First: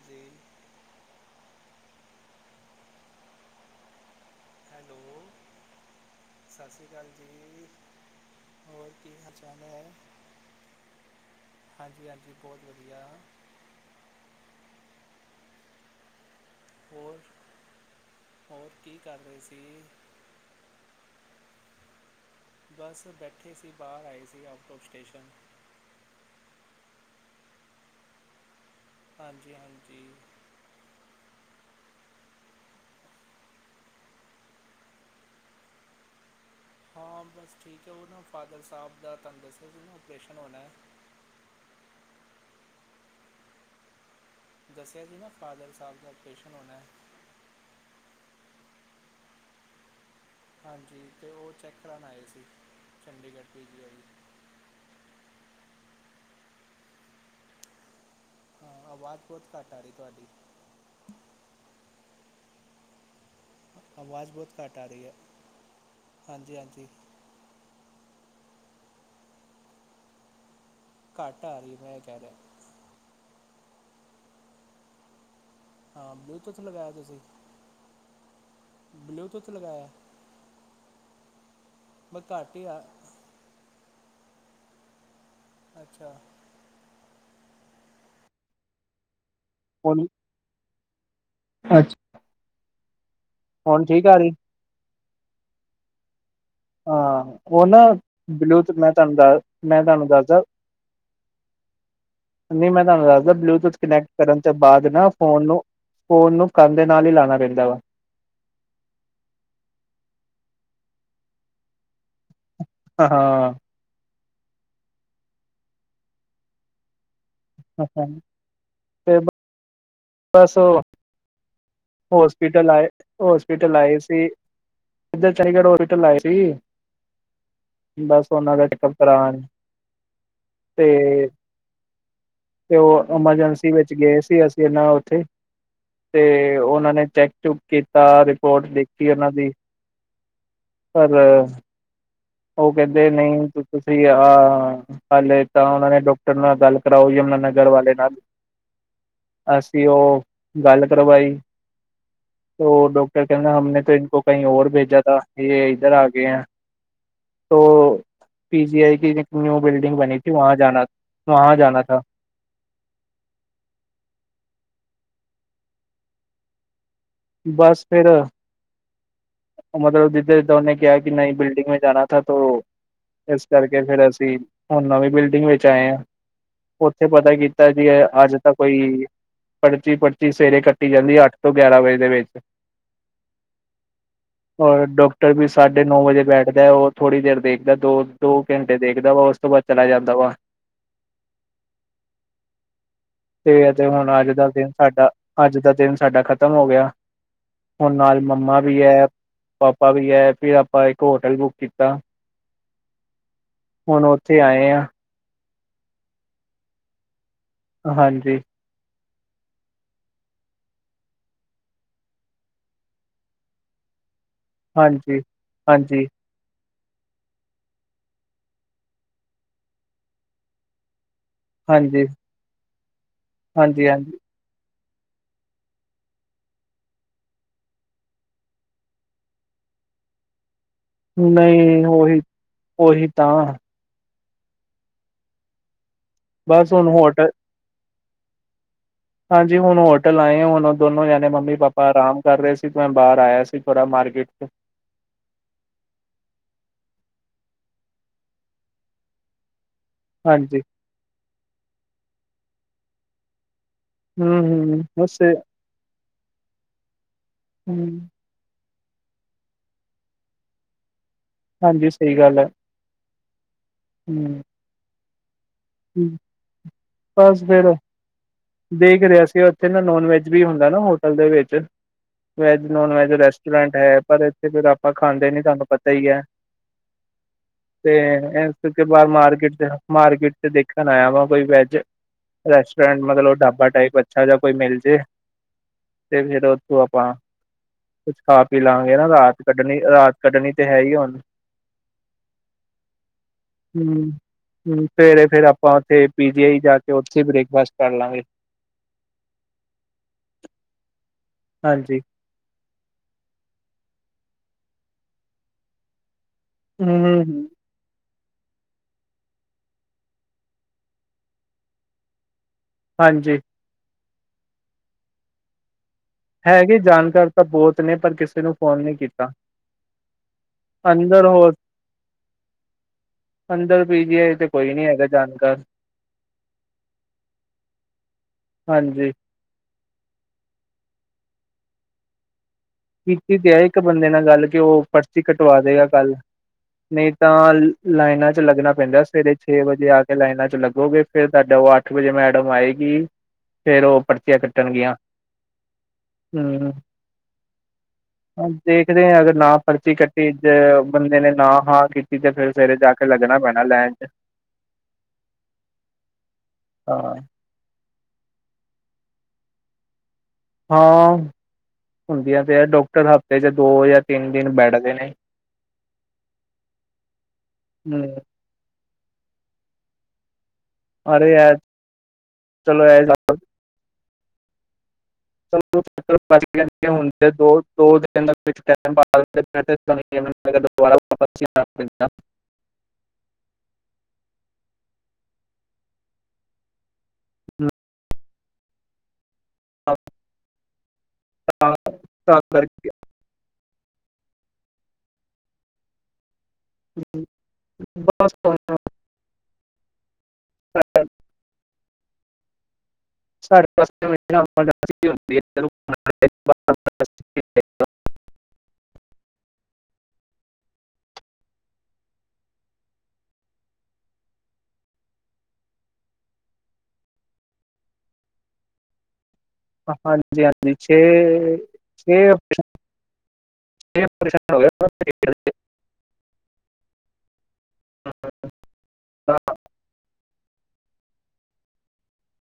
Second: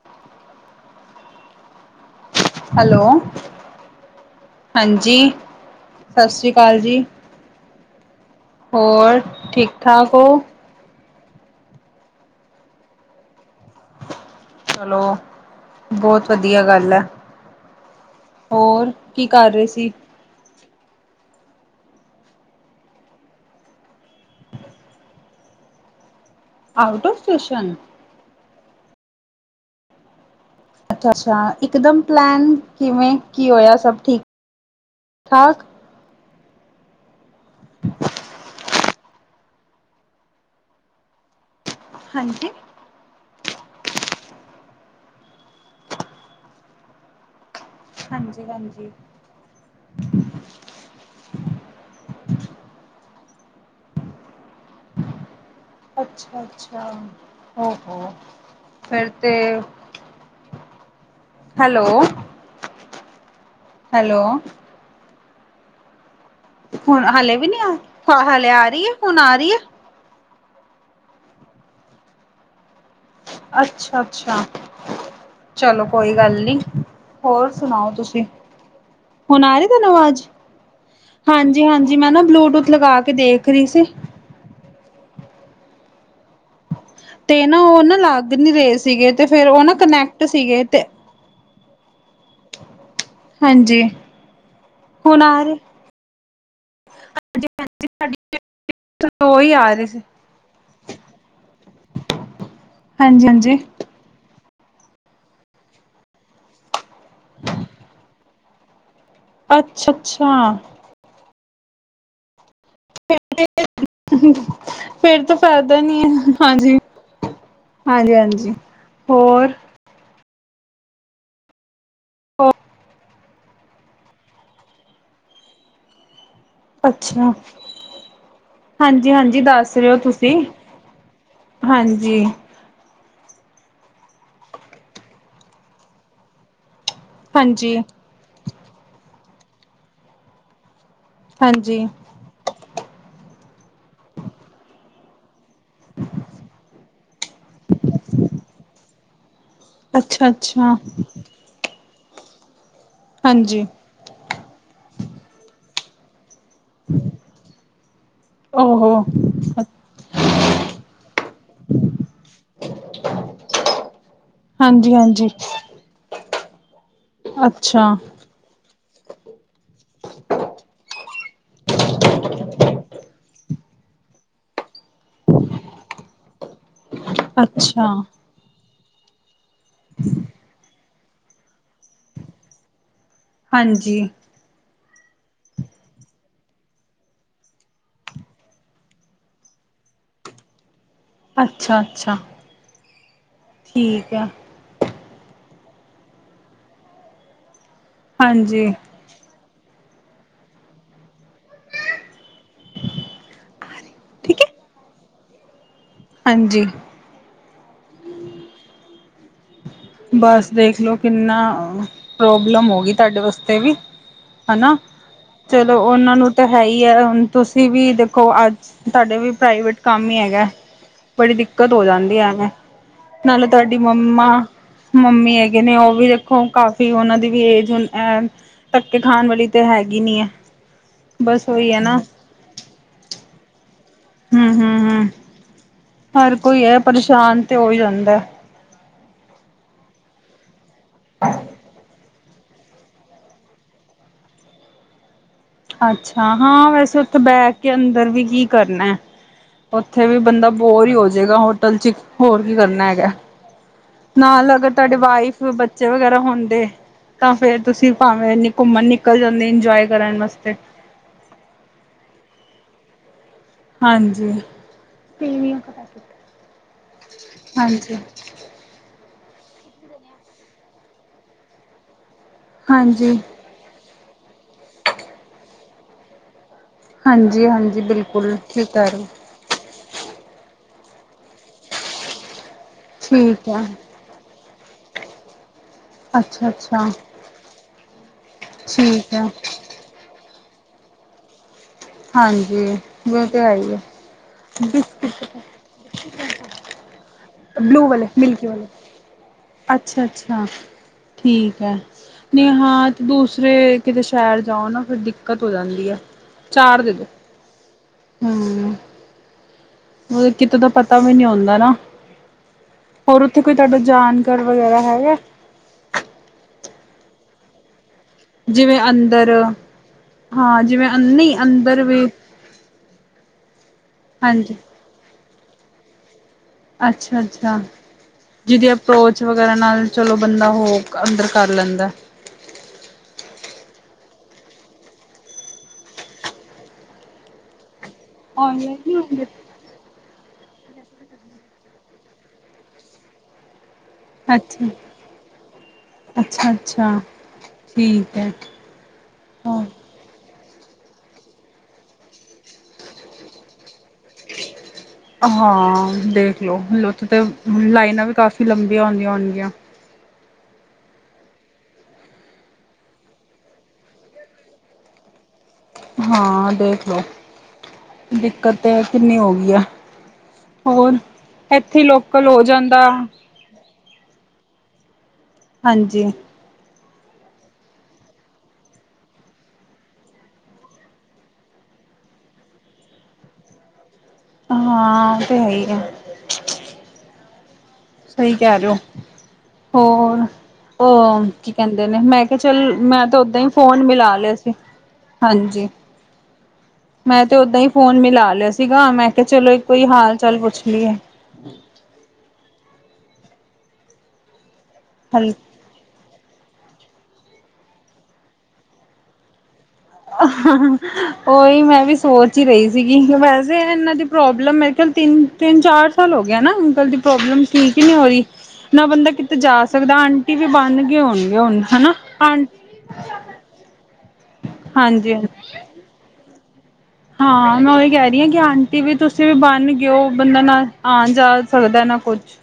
ਜੀ hello. Hello ਹਾਂਜੀ ਸਤਿ ਸ਼੍ਰੀ ਅਕਾਲ ਜੀ। ਕੀ ਹੋਰ ਹਾਲ ਚਾਲ ਠੀਕ ਹੈ ਠਾਕ ਹੋ। ਹਾਂਜੀ ਹਾਂਜੀ ਬਹੁਤ ਵਧੀਆ। ਹੈਲੋ ਬਹੁਤ। ਵਧੀਆ ਗੱਲ ਹੈ ਹੋਰ ਹੋਰ ਕੀ ਕਰ ਰਹੇ ਸੀ। ਬਸ ਬੈਠੇ ਸੀ ਬਾਹਰ ਆਏ ਸੀ out of station. Out of station. ਹਾਂਜੀ-ਹਾਂਜੀ। ਅੱਛਾ-ਅੱਛਾ ਇਕ ਦਮ ਪਲੈਨ ਕਿਵੇਂ ਕੀ ਹੋਇਆ ਸਭ ਠੀਕ ਠਾਕ। ਹਾਂ ਬਸ ਠੀਕ ਹੈ ਉਹ ਨਾ ਫਾਦਰ ਸਾਹਿਬ ਦਾ ਤੁਹਾਨੂੰ ਦੱਸਿਆ ਸੀ ਨਾ ਆਪਰੇਸ਼ਨ ਹੋਣਾ ਹੈ। ਹਾਂਜੀ। ਦੱਸਿਆ ਜੀ ਨਾ ਫਾਦਰ ਸਾਹਿਬ ਦਾ ਆਪਰੇਸ਼ਨ ਹੋਣਾ। ਹਾਂਜੀ-ਹਾਂਜੀ। ਹਾਂਜੀ ਅਤੇ ਉਹ ਚੈਕ ਕਰਉਣ ਆਏ ਸੀ ਚੰਡੀਗੜ੍ਹ ਪੀ ਜੀ ਆਈ। ਅੱਛਾ-ਅੱਛਾ ਹੋ ਹੋ। ਹਾਂ ਫਿਰ ਆਵਾਜ਼ ਤੇ ਬਹੁਤ ਘਟ ਆਰੀ ਤੁਆਡੀ। ਹੈਲੋ। ਹੈਲੋ ਆਵਾਜ਼ ਬਹੁਤ ਘਾਟ ਆ ਰੀ ਹੈ। ਹਾਂਜੀ ਹਾਂਜੀ ਹੁਨ ਹਾਲੇ ਵੀ ਨੀਂ ਹਲੇ ਆ ਰੀ ਏ ਹੁਨ ਆ ਰੀ ਏ। ਕਾੱਟ ਆ ਰੀ ਏ ਮੈਂ ਏਹ ਕਹ ਰਿਆ। ਅੱਛਾ- ਅੱਛਾ। ਚਲੋ ਕੋਈ ਹਾਂ ਗੱਲ ਨੀ ਬਲੂਟੂਥ ਲਗਾਇਆ ਤੁਸੀਂ ਹੋਰ ਸੁਣਾਓ ਤੁਸੀਂ। ਹੁਨ ਬਲੂਟੂਥ ਆ ਰੀ ਲਗਾਇਆ ਤੁਹਾਨੂੰ ਆਵਾਜ਼ ਹਾਂਜੀ ਹਾਂਜੀ ਮੈਂ ਨਾ ਘੱਟ ਹੀ ਬਲੂਟੂਥ ਆ ਲਗਾ ਕੇ ਦੇਖ ਰੀ ਸੀ। ਅੱਛਾ। ਤੇ ਨਾ ਓ ਨਾ ਲੱਗ ਨੀ ਰੇ ਸੀਗੇ ਤੇ ਫੇਰ ਓ ਨਾ ਹੁਣ ਕਨੈਕਟ ਸੀਗੇ ਤੇ। ਅੱਛਾ। ਹਾਂਜੀ ਹੁਣ ਠੀਕ ਆ ਰਹੀ ਹੁਨੰ ਆਰੀ। ਹਾਂ ਓ ਨਾ ਬਲੂਟੂਥ ਮੈਂ ਤੁਹਾਨੂੰ ਦੱਸ ਉਹੀ ਆ ਮੈਂ ਰਹੀ ਸੀ ਤੁਹਾਨੂੰ ਦੱਸਦਾ। ਨੀਂ ਮੈਂ ਤੁਹਾਨੂੰ ਦਸਦਾ ਹਾਂਜੀ-ਹਾਂਜੀ ਬਲੂਟੂਥ ਕਨੈਕਟ। ਕਰਨ ਚ ਬਾੱਦ ਨਾ ਫੋਨ ਨੂੰ ਫੋਨ ਨੂੰ ਕੰਨ ਦੇ ਨਾਲ ਈ ਲਾਨਾ ਪੈਂਦਾ ਵਾ। ਅੱਛਾ -ਅੱਛਾ। ਹਾਂ ਹਾਂ। ਫੇਰ ਤਾਂ ਫਾਇਦਾ ਨੀ ਏ ਹਾਂਜੀ। ਹਾਂਜੀ-ਹਾਂਜੀ ਹੋਰ। ਬੱਸ ਓ ਹੋਸਪਿਟਲ ਆਏ। ਹੋਸਪਿਟਲ ਆਏ ਸੀ ਜਿੱਧਰ ਚੰਡੀਗੜ੍ਹ ਹੋਸਪਿਟਲ ਆਏ ਸੀ। ਅੱਛਾ। ਬਸ ਉਹਨਾਂ ਦਾ ਚੈੱਕਅਪ ਕਰਾਉਣ ਹਾਂਜੀ-ਹਾਂਜੀ ਦੱਸ ਰੇ ਓ ਤੁਸੀਂ ਤੇ ਹਾਂਜੀ। ਤੇ ਓ ਐਮਰਜੈਂਸੀ ਵਿੱਚ ਗਏ ਸੀ ਅਸੀਂ ਇਹਨਾਂ ਉੱਥੇ ਤੇ ਉਨਾਂ ਨੇ। ਚੈਕ ਚੁੱਕ ਹਾਂਜੀ-ਹਾਂਜੀ-ਹਾਂਜੀ ਕੀਤਾ ਰਿਪੋਰਟ ਦੇਖੀ ਓਨਾਂ ਦੀ ਪਰ। ਅੱਛਾ-ਅੱਛਾ ਹਾਂਜੀ ਓ ਕਹਿੰਦੇ ਨਈ ਤੁਸੀਂ ਆ। ਹਲੇੇ ਤਾਂ ਓਨਾਂ ਨੇ ਡਾਕਟਰ ਨਾਲ ਗੱਲ ਕਰਾਓ ਯਮੁਨਾ ਨਗਰ ਵਾਲੇ ਨਾਲ। ਅਸੀਂ ਓ ਅੱਛਾ ਅੱਛਾ, ਗੱਲ ਕਰਵਾਈ। ਡਾਕਟਰ ਕਹੰਦਾ ਹਾਂਜੀ, ਹਮਨੇ ਤੋ ਇਨਕੋ ਕਈ ਹੋਰ ਬੇਜਾ ਤਾ ਯੇ ਇੱਧਰ ਆ ਗਏ ਹੈ ਹਮ [inaudible] ਵੋ ਪੀ ਜੀ ਆਈ ਕੀ ਇੱਕ ਨਿਊ ਬਿਲਡਿੰਗ ਬਨੀ ਥੀ ਵਾ ਜਾਨਾ ਥਾ ਹਾਂਜੀ ਹਾਂਜੀ ਬਸ ਫੇੇਰ ਅ ਮਤਲਬ ਜਿੱਧਾ ਜਿੱਧਾ ਓਨੇ ਕਿਆ ਕਿ ਨਈ ਬਿਲਡਿੰਗਾ ਮੈਂ ਜਾਨਾ ਥਾ ਤੋ ਇਸ ਕਰਕੇ ਫੇਰ ਅਸੀਂ ਹੁਨ ਨਵੀਂ ਬਿਲਡਿੰਗ ਵਿੱਚ ਆਏ ਆ। ਉੱਥੇ ਪਤਾ ਕੀਤਾ ਅੱਛਾ ਕਿ ਅੱਜ ਤਾਂ ਕੋਈ ਪਰਚੀ-ਪਰਚੀ ਸਵੇਰੇ ਕੱਟੀ ਜਾਂਦੀ ਅੱਠ ਤੋਂ ਗਿਆਰਾਂ ਵਜੇ ਦੇ ਵਿੱਚ। ਹਾਂਜੀ। ਔਰ ਡਾਕਟਰ ਵੀ ਸਾਢੇ ਨੌ ਵਜੇ ਬੈਠਦਾ ਓ ਥੋੜੀ ਦੇਰ ਦੇਖਦਾ ਦੋ, ਦੋ ਕੱਟੇ ਦੇਖਦਾ ਵਾ ਉਸ ਤੋਂ ਬਾੱਦ ਚਲਾ ਜਾਂਦਾ ਵਾ। ਅੱਛਾ-ਅੱਛਾ ਤੇ ਅਜ ਹੁਨ ਅੱਜ ਦਾ ਦਿਨ ਸਾਡਾ ਅੱਜ ਦਾ ਦਿਨ ਸਾਡਾ ਖਤਮ ਹੋ ਗਿਆ। ਹੁਣ ਨਾਲ ਮੰਮਾ ਹਾਂਜੀ ਵੀ ਐ ਪਾਪਾ ਵੀ ਐ ਤੇ ਆਪਾਂ ਇੱਕ ਹੋਟਲ ਬੁੱਕ ਕੀਤਾ। ਹੁਣ ਉੱਥੇ ਠੀਕ ਹੈ ਆਏ ਆ ਹਾਂਜੀ ਹਾਂਜੀ ਬਸ ਦੇਖਲੋ ਕਿੰਨਾ ਪ੍ਰੋਬਲਮ ਹੋ ਗੀ ਤਾਡੇ ਵਾਸਤੇ ਵੀ ਹਨਾ ਹਾਂਜੀ ਚਲੋ ਹਾਂਜੀ ਓਨਾਂ ਨੂੰ ਤਾਂ ਹੈ ਹੀ ਹੈ ਹੁਣ ਤੁਸੀਂ ਵੀ ਦੇਖੋ ਅੱਜ ਤੁਹਾਡੇ ਵੀ ਪ੍ਰਾਈਵੇਟ ਕੰਮ ਹੀ ਹੈਗਾ। ਬੋੜੀ ਦਿੱਕਤ ਹੋ ਹਾਂਜੀ ਜਾਂਦੀ ਹੈ, ਨਾਲੇ ਤੁਹਾਡੀ ਹਾਂਜੀ ਹਾਂਜੀ ਮੰਮਾ ਮੰਮੀ ਹੈਗੇ ਨੇ ਉਵੀ ਵੀ ਦੇਖੋ ਕਾਫੀ ਉਹਨਾਂ ਦੀ ਵੀ ਹੂਨ ਏਜ ਤੱਕਕੇ ਖਾਣ ਵਾਲੀ ਤਾਂ ਹੈਗੀ ਨੀ ਹੈ। ਬਸ ਹੈ ਨਹੀਂ ਨਾ ਉਹੀ, ਉਹੀ ਤਾਂ। ਹੁੰ-ਹੁੰ-ਹੁੰ ਹਰ ਕੋਈ ਬਸ ਐ ਹੁਣ ਹੋਟਲ ਪਰੇਸ਼ਾਨ ਤੇ ਹੋ ਹੀ ਜਾਂਦੈ। ਹਾਂਜੀ ਹੁਣ ਹੋਟਲ ਆਏ ਹੁਣ ਦੋਨੋ ਜਾਣੇ ਮੰਮੀ-ਪਾਪਾ ਆਰਾਮ ਕਰ ਰਹੇ ਸੀ ਤੇ ਮੈਂ ਬਾਹਰ ਆਇਆ ਸੀ ਥੋੜਾ ਮਾਰਕੀਟ ਚ। ਅੱਛਾ ਹਾਂ ਵੈਸੇ ਉੱਥੇ ਬੈਠ ਕੇ ਅੰਦਰ ਵੀ ਕੀ ਕਰਨੈ। ਉੱਥੇ ਵੀ ਬੰਦਾ ਹਾਂਜੀ ਬੋਰ ਹੀ ਹੋ ਜੇਗਾ ਹੋਟਲ ਚ ਹੋਰ ਕੀ ਕਰਨਾ ਹੈਗਾ। ਹੂੰ ਨਾਲ ਅਗਰ ਹੂੰ ਤੁਹਾਡੇ ਬਸ ਵਾਈਫ ਬੱਚੇ ਵਗੈਰਾ ਹੁੰਦੇ ਤਾਂ ਫੇਰ ਤੁਸੀਂ ਹੂੰ ਭਾਵੇਂ ਇਨੀ ਘੁੰਮਣ ਨਿਕਲ ਜਾਂਦੇ ਇੰਜੋਏ ਕਰਨ ਵਾਸ ਤੇ। ਹਾਂਜੀ ਸਹੀ ਗੱਲ ਹੈ। ਹਾਂਜੀ, ਹੂੰ ਬਸ ਫੇਰ ਹਾਂਜੀ ਦੇਖ ਰਿਹਾ ਸੀ ਉੱਥੇ ਨਾ ਨੋਨ ਵੈਜ ਵੀ ਹੁੰਦਾ ਨਾ ਹੋਟਲ ਦੇ ਵਿੱਚ ਵੈਜ ਨੋਨ ਵੈਜ ਹਾਂਜੀ ਹਾਂਜੀ ਰੈਸਟ ਟੋਰੈਂਟ ਹੈ ਪਰ ਇੱਥੇ ਫੇਰ ਆਪਾਂ ਖਾਂਦੇ ਨੀ ਤੁਹਾਨੂੰ ਪਤਾ ਹੀ ਐ। ਹਾਂਜੀ ਤੇ ਬਿਲਕੁਲ ਇਸ ਠੀਕ ਅਛਾ ਕਹਿ ਰਹੇ ਹੋ ਬਾਹਰ ਮਾਰਕੀਟ ਚ ਮਾਰਕੀਟ ਤੇ ਦੇਖਣ ਆਇਆ ਵਾ ਕੋਈ ਵੈਜ ਰੈਸਟੋਰੈਂਟ ਮਤਲਬ ਠੀਕ ਹੈ ਢਾਬਾ ਟਾਈਪ ਅਛਾ ਜਾ ਕੋਈ ਮਿਲ ਜੇ। ਤੇ ਫੇਰ ਅੱਛਾ ਅੱਛਾ ਉੱਥੋਂ ਆਪਾਂ ਕੁਛ ਖਾ ਪੀ ਲਵਾਂਗੇ ਨਾ ਠੀਕ ਹੈ ਰਾਤ ਕੱਢਣੀ, ਰਾਤ ਕੱਢਣੀ ਤੇ ਹੈ ਹੀ ਹੁਣ। ਹਾਂਜੀ ਵੋ ਤੇ ਹੈਈ ਐ। ਹੂੰ ਹੂੰ ਸਵੇਰੇ ਫੇਰ ਆਪਾਂ ਉੱਥੇ ਪੀ ਜੀ ਆਈ ਜਾ ਕੇ ਉੱਥੇ ਹੀ ਬ੍ਰੇਕਫਾਸਟ ਕਰ ਲਾਂਗੇ। ਅੱਛਾ ਅੱਛਾ, ਠੀਕ ਆ। ਹਾਂਜੀ ਨਈ ਹਾਂ ਤੇ ਦੂਸਰੇ ਕਿਤੇ ਸ਼ਹਿਰ ਜਾਓ ਨਾ ਫਿਰ ਦਿੱਕਤ ਹੋ ਜਾਂਦੀ ਆ ਹੂੰ। ਹੂੰ। ਓ ਕਿਤੇ ਦਾ ਪਤਾ ਵੀ ਨੀ ਹੁੰਦਾ ਨਾ ਹੋਰ ਹਾਂਜੀ ਓਥੇ ਕੋਈ। ਤੁਹਾਡੇ ਜਾਨ ਕਰ ਵਗੈਰਾ ਹੈਗਾ? ਹੈਗੇ ਜਾਣਕਾਰ ਤਾਂ ਬਹੁਤ ਨੇ ਪਰ ਨੂੰ ਜਿਵੇਂ ਫੋਨ ਨਹੀਂ ਅੰਦਰ ਕੀਤਾ ਹਾਂ ਜਿਵੇਂ ਅੰਦਰ ਨਈ ਹੋਰ ਅੰਦਰ ਵੀ ਅੰਦਰ ਪੀਜੀ ਆ ਤੇ ਹਾਂਜੀ ਕੋਈ ਨੀ ਹੈਗਾ ਜਾਣਕਾਰ ਅੱਛਾ ਅੱਛਾ, ਜਿਹਦੀ ਹਾਂਜੀ ਅਪਰੋਚ ਵਗੈਰਾ ਨਾਲ ਚਲੋ ਬੰਦਾ ਹੋ ਅੰਦਰ ਕਰ ਲੈਂਦਾ ਕੀਤੀ ਤੇ ਐ ਇੱਕ ਬੰਦੇ ਨਾਲ ਗੱਲ ਕਿ ਓ ਪਰਚੀ ਕਟਵਾ ਦੇਗਾ ਕੱਲ ਨਈ ਤਾਂ ਲਾਈਨਾਂ 'ਚ ਲੱਗਣਾ ਔਨਲਾਈਨ ਨੀ ਪੈਂਦਾ ਹੁੰਦੇ ਸਵੇਰੇ ਛੇ ਵਜੇ ਆ ਕੇ ਲਾਈਨਾਂ 'ਚ ਲੱਗੋਗੇ ਫੇਰ ਤੁਹਾਡਾ ਓ ਅੱਠ ਵਜੇ ਮੈਡਮ ਆਏਗੀ ਫੇਰ ਓ ਅੱਛਾ, ਅੱਛਾ ਹੂੰ ਅੱਛਾ ਠੀ ਦੇਖਦੇ ਆਂ ਅਗਰ ਨਾ ਪਰਚੀ ਕੱਟੀ ਤੇ ਬੰਦੇ ਨੇ ਨਾ ਹਾਂ ਕੀਤੀ ਤੇ ਫੇਰ ਸਵੇਰੇ ਜਾ ਕੇ ਲੱਗਣਾ ਪੈਣਾ ਲੈਣ 'ਚ ਹਾਂ ਦੇਖ ਲਓਥ ਹਾਂ ਤੇ ਲਾਈਨਾਂ ਵੀ ਕਾਫ਼ੀ ਲੰਬੀਆਂ ਹੁੰਦੀਆਂ ਹੋਣਗੀਆਂ ਹਾਂ ਹੁੰਦੀਆਂ ਤੇ ਹੈ ਡੋਕਟਰ ਹਫ਼ਤੇ 'ਚ ਦੋ ਜਾਂ ਤਿੰਨ ਦਿਨ ਬੈਠਦੇ ਨੇ ਹਾਂ ਦੇਖ ਲੋ ਹਮ ਦਿੱਕਤ ਤੇ ਐ ਕਿੰਨੀ ਹੋ ਗੀ ਆ ਹੋਰ ਅਰੇ ਯਾਰ ਇੱਥੇ ਲੋਕਲ ਹੋ ਜਾਂਦਾ ਚਲੋ ਇਹ ਹਾਂਜੀ ਚਲ ਹੁਨ ਦੋ ਦੋ ਦਿਨ [unintelligible] ਅਗਰ ਦੁਬਾਰਾ ਪਰਚੀ ਆਣ ਦਿੰਦਾ ਹਾਂ ਓ ਤੇ ਹੈ ਹੀ ਆ। ਹੂੰ। ਸਈ ਕਹਿ ਰੇਅ ਓ। ਹੋਰ ਓ ਕੀ ਕਹਿੰਦੇ ਨੇ ਮੈਂ ਕੇਆ ਤਾਂ ਚੱਲ ਕਰਕੇ ਮੈਂ ਤਾਂ ਓਦਾਂ ਹੀ ਫੋਨ ਮਿਲਾ ਲਿਆ ਸੀ ਹਾਂਜੀ। ਮੈਂ ਤੇ ਓਦਾਂ ਹੀ ਫੋਨ ਮਿਲਾ ਬਸ ਲਿਆ ਹੁਣ ਸੀਗਾ ਮੈਂ ਕੇਆ ਚਲੋ ਇੱਕ ਕੋਈ ਹਾਲ ਚਾਲ ਪੁੱਛ ਲਈਏ ਸਾਡੇ ਸਾੇ ਹਲ [inaudible] ਓਹੀ ਮੈਂ ਵੀ ਸੋਚ ਈ ਰਈ ਸੀਗੀ ਵੈਸੇ ਇਨਾਂ ਦੀ ਪ੍ਰੋਬਲਮ ਮੇਰੇ ਖਿਆਲ ਤਿੰਨ ਤਿੰਨ-ਚਾਰ ਸਾਲ ਹੋ ਗਿਆ ਨਾ ਅੰਕਲ ਦੀ ਪ੍ਰੋਬਲਮ ਠੀਕ ਹੀ ਨੀ ਹੋ ਰਹੀ ਨਾ ਬੰਦਾ ਕਿਤੇ ਜਾ ਸਕਦਾ ਆਂਟੀ ਹਾਂਜੀ ਵੀ ਹਾਂਜੀ ਬੰਨ ਛੇ ਗਈ ਹੋਣੀ ਆ ਹੁਣ ਹਨਾ। ਛੇ ਛੇ [inaudible] ਅੱਛਾ। ਹਾਂ ਮੈਂ ਉਹੀ ਕਹਿ ਰਹੀ ਹਾਂ ਕਿ ਹੋਏ ਆਂਟੀ ਵੀ ਤੁਸੀਂ ਵੀ ਬੰਨ ਗਏਊ ਬੰਦਾ ਨਾ ਆਜਾ ਸਕਦਾ ਨਾ ਕੁਛ।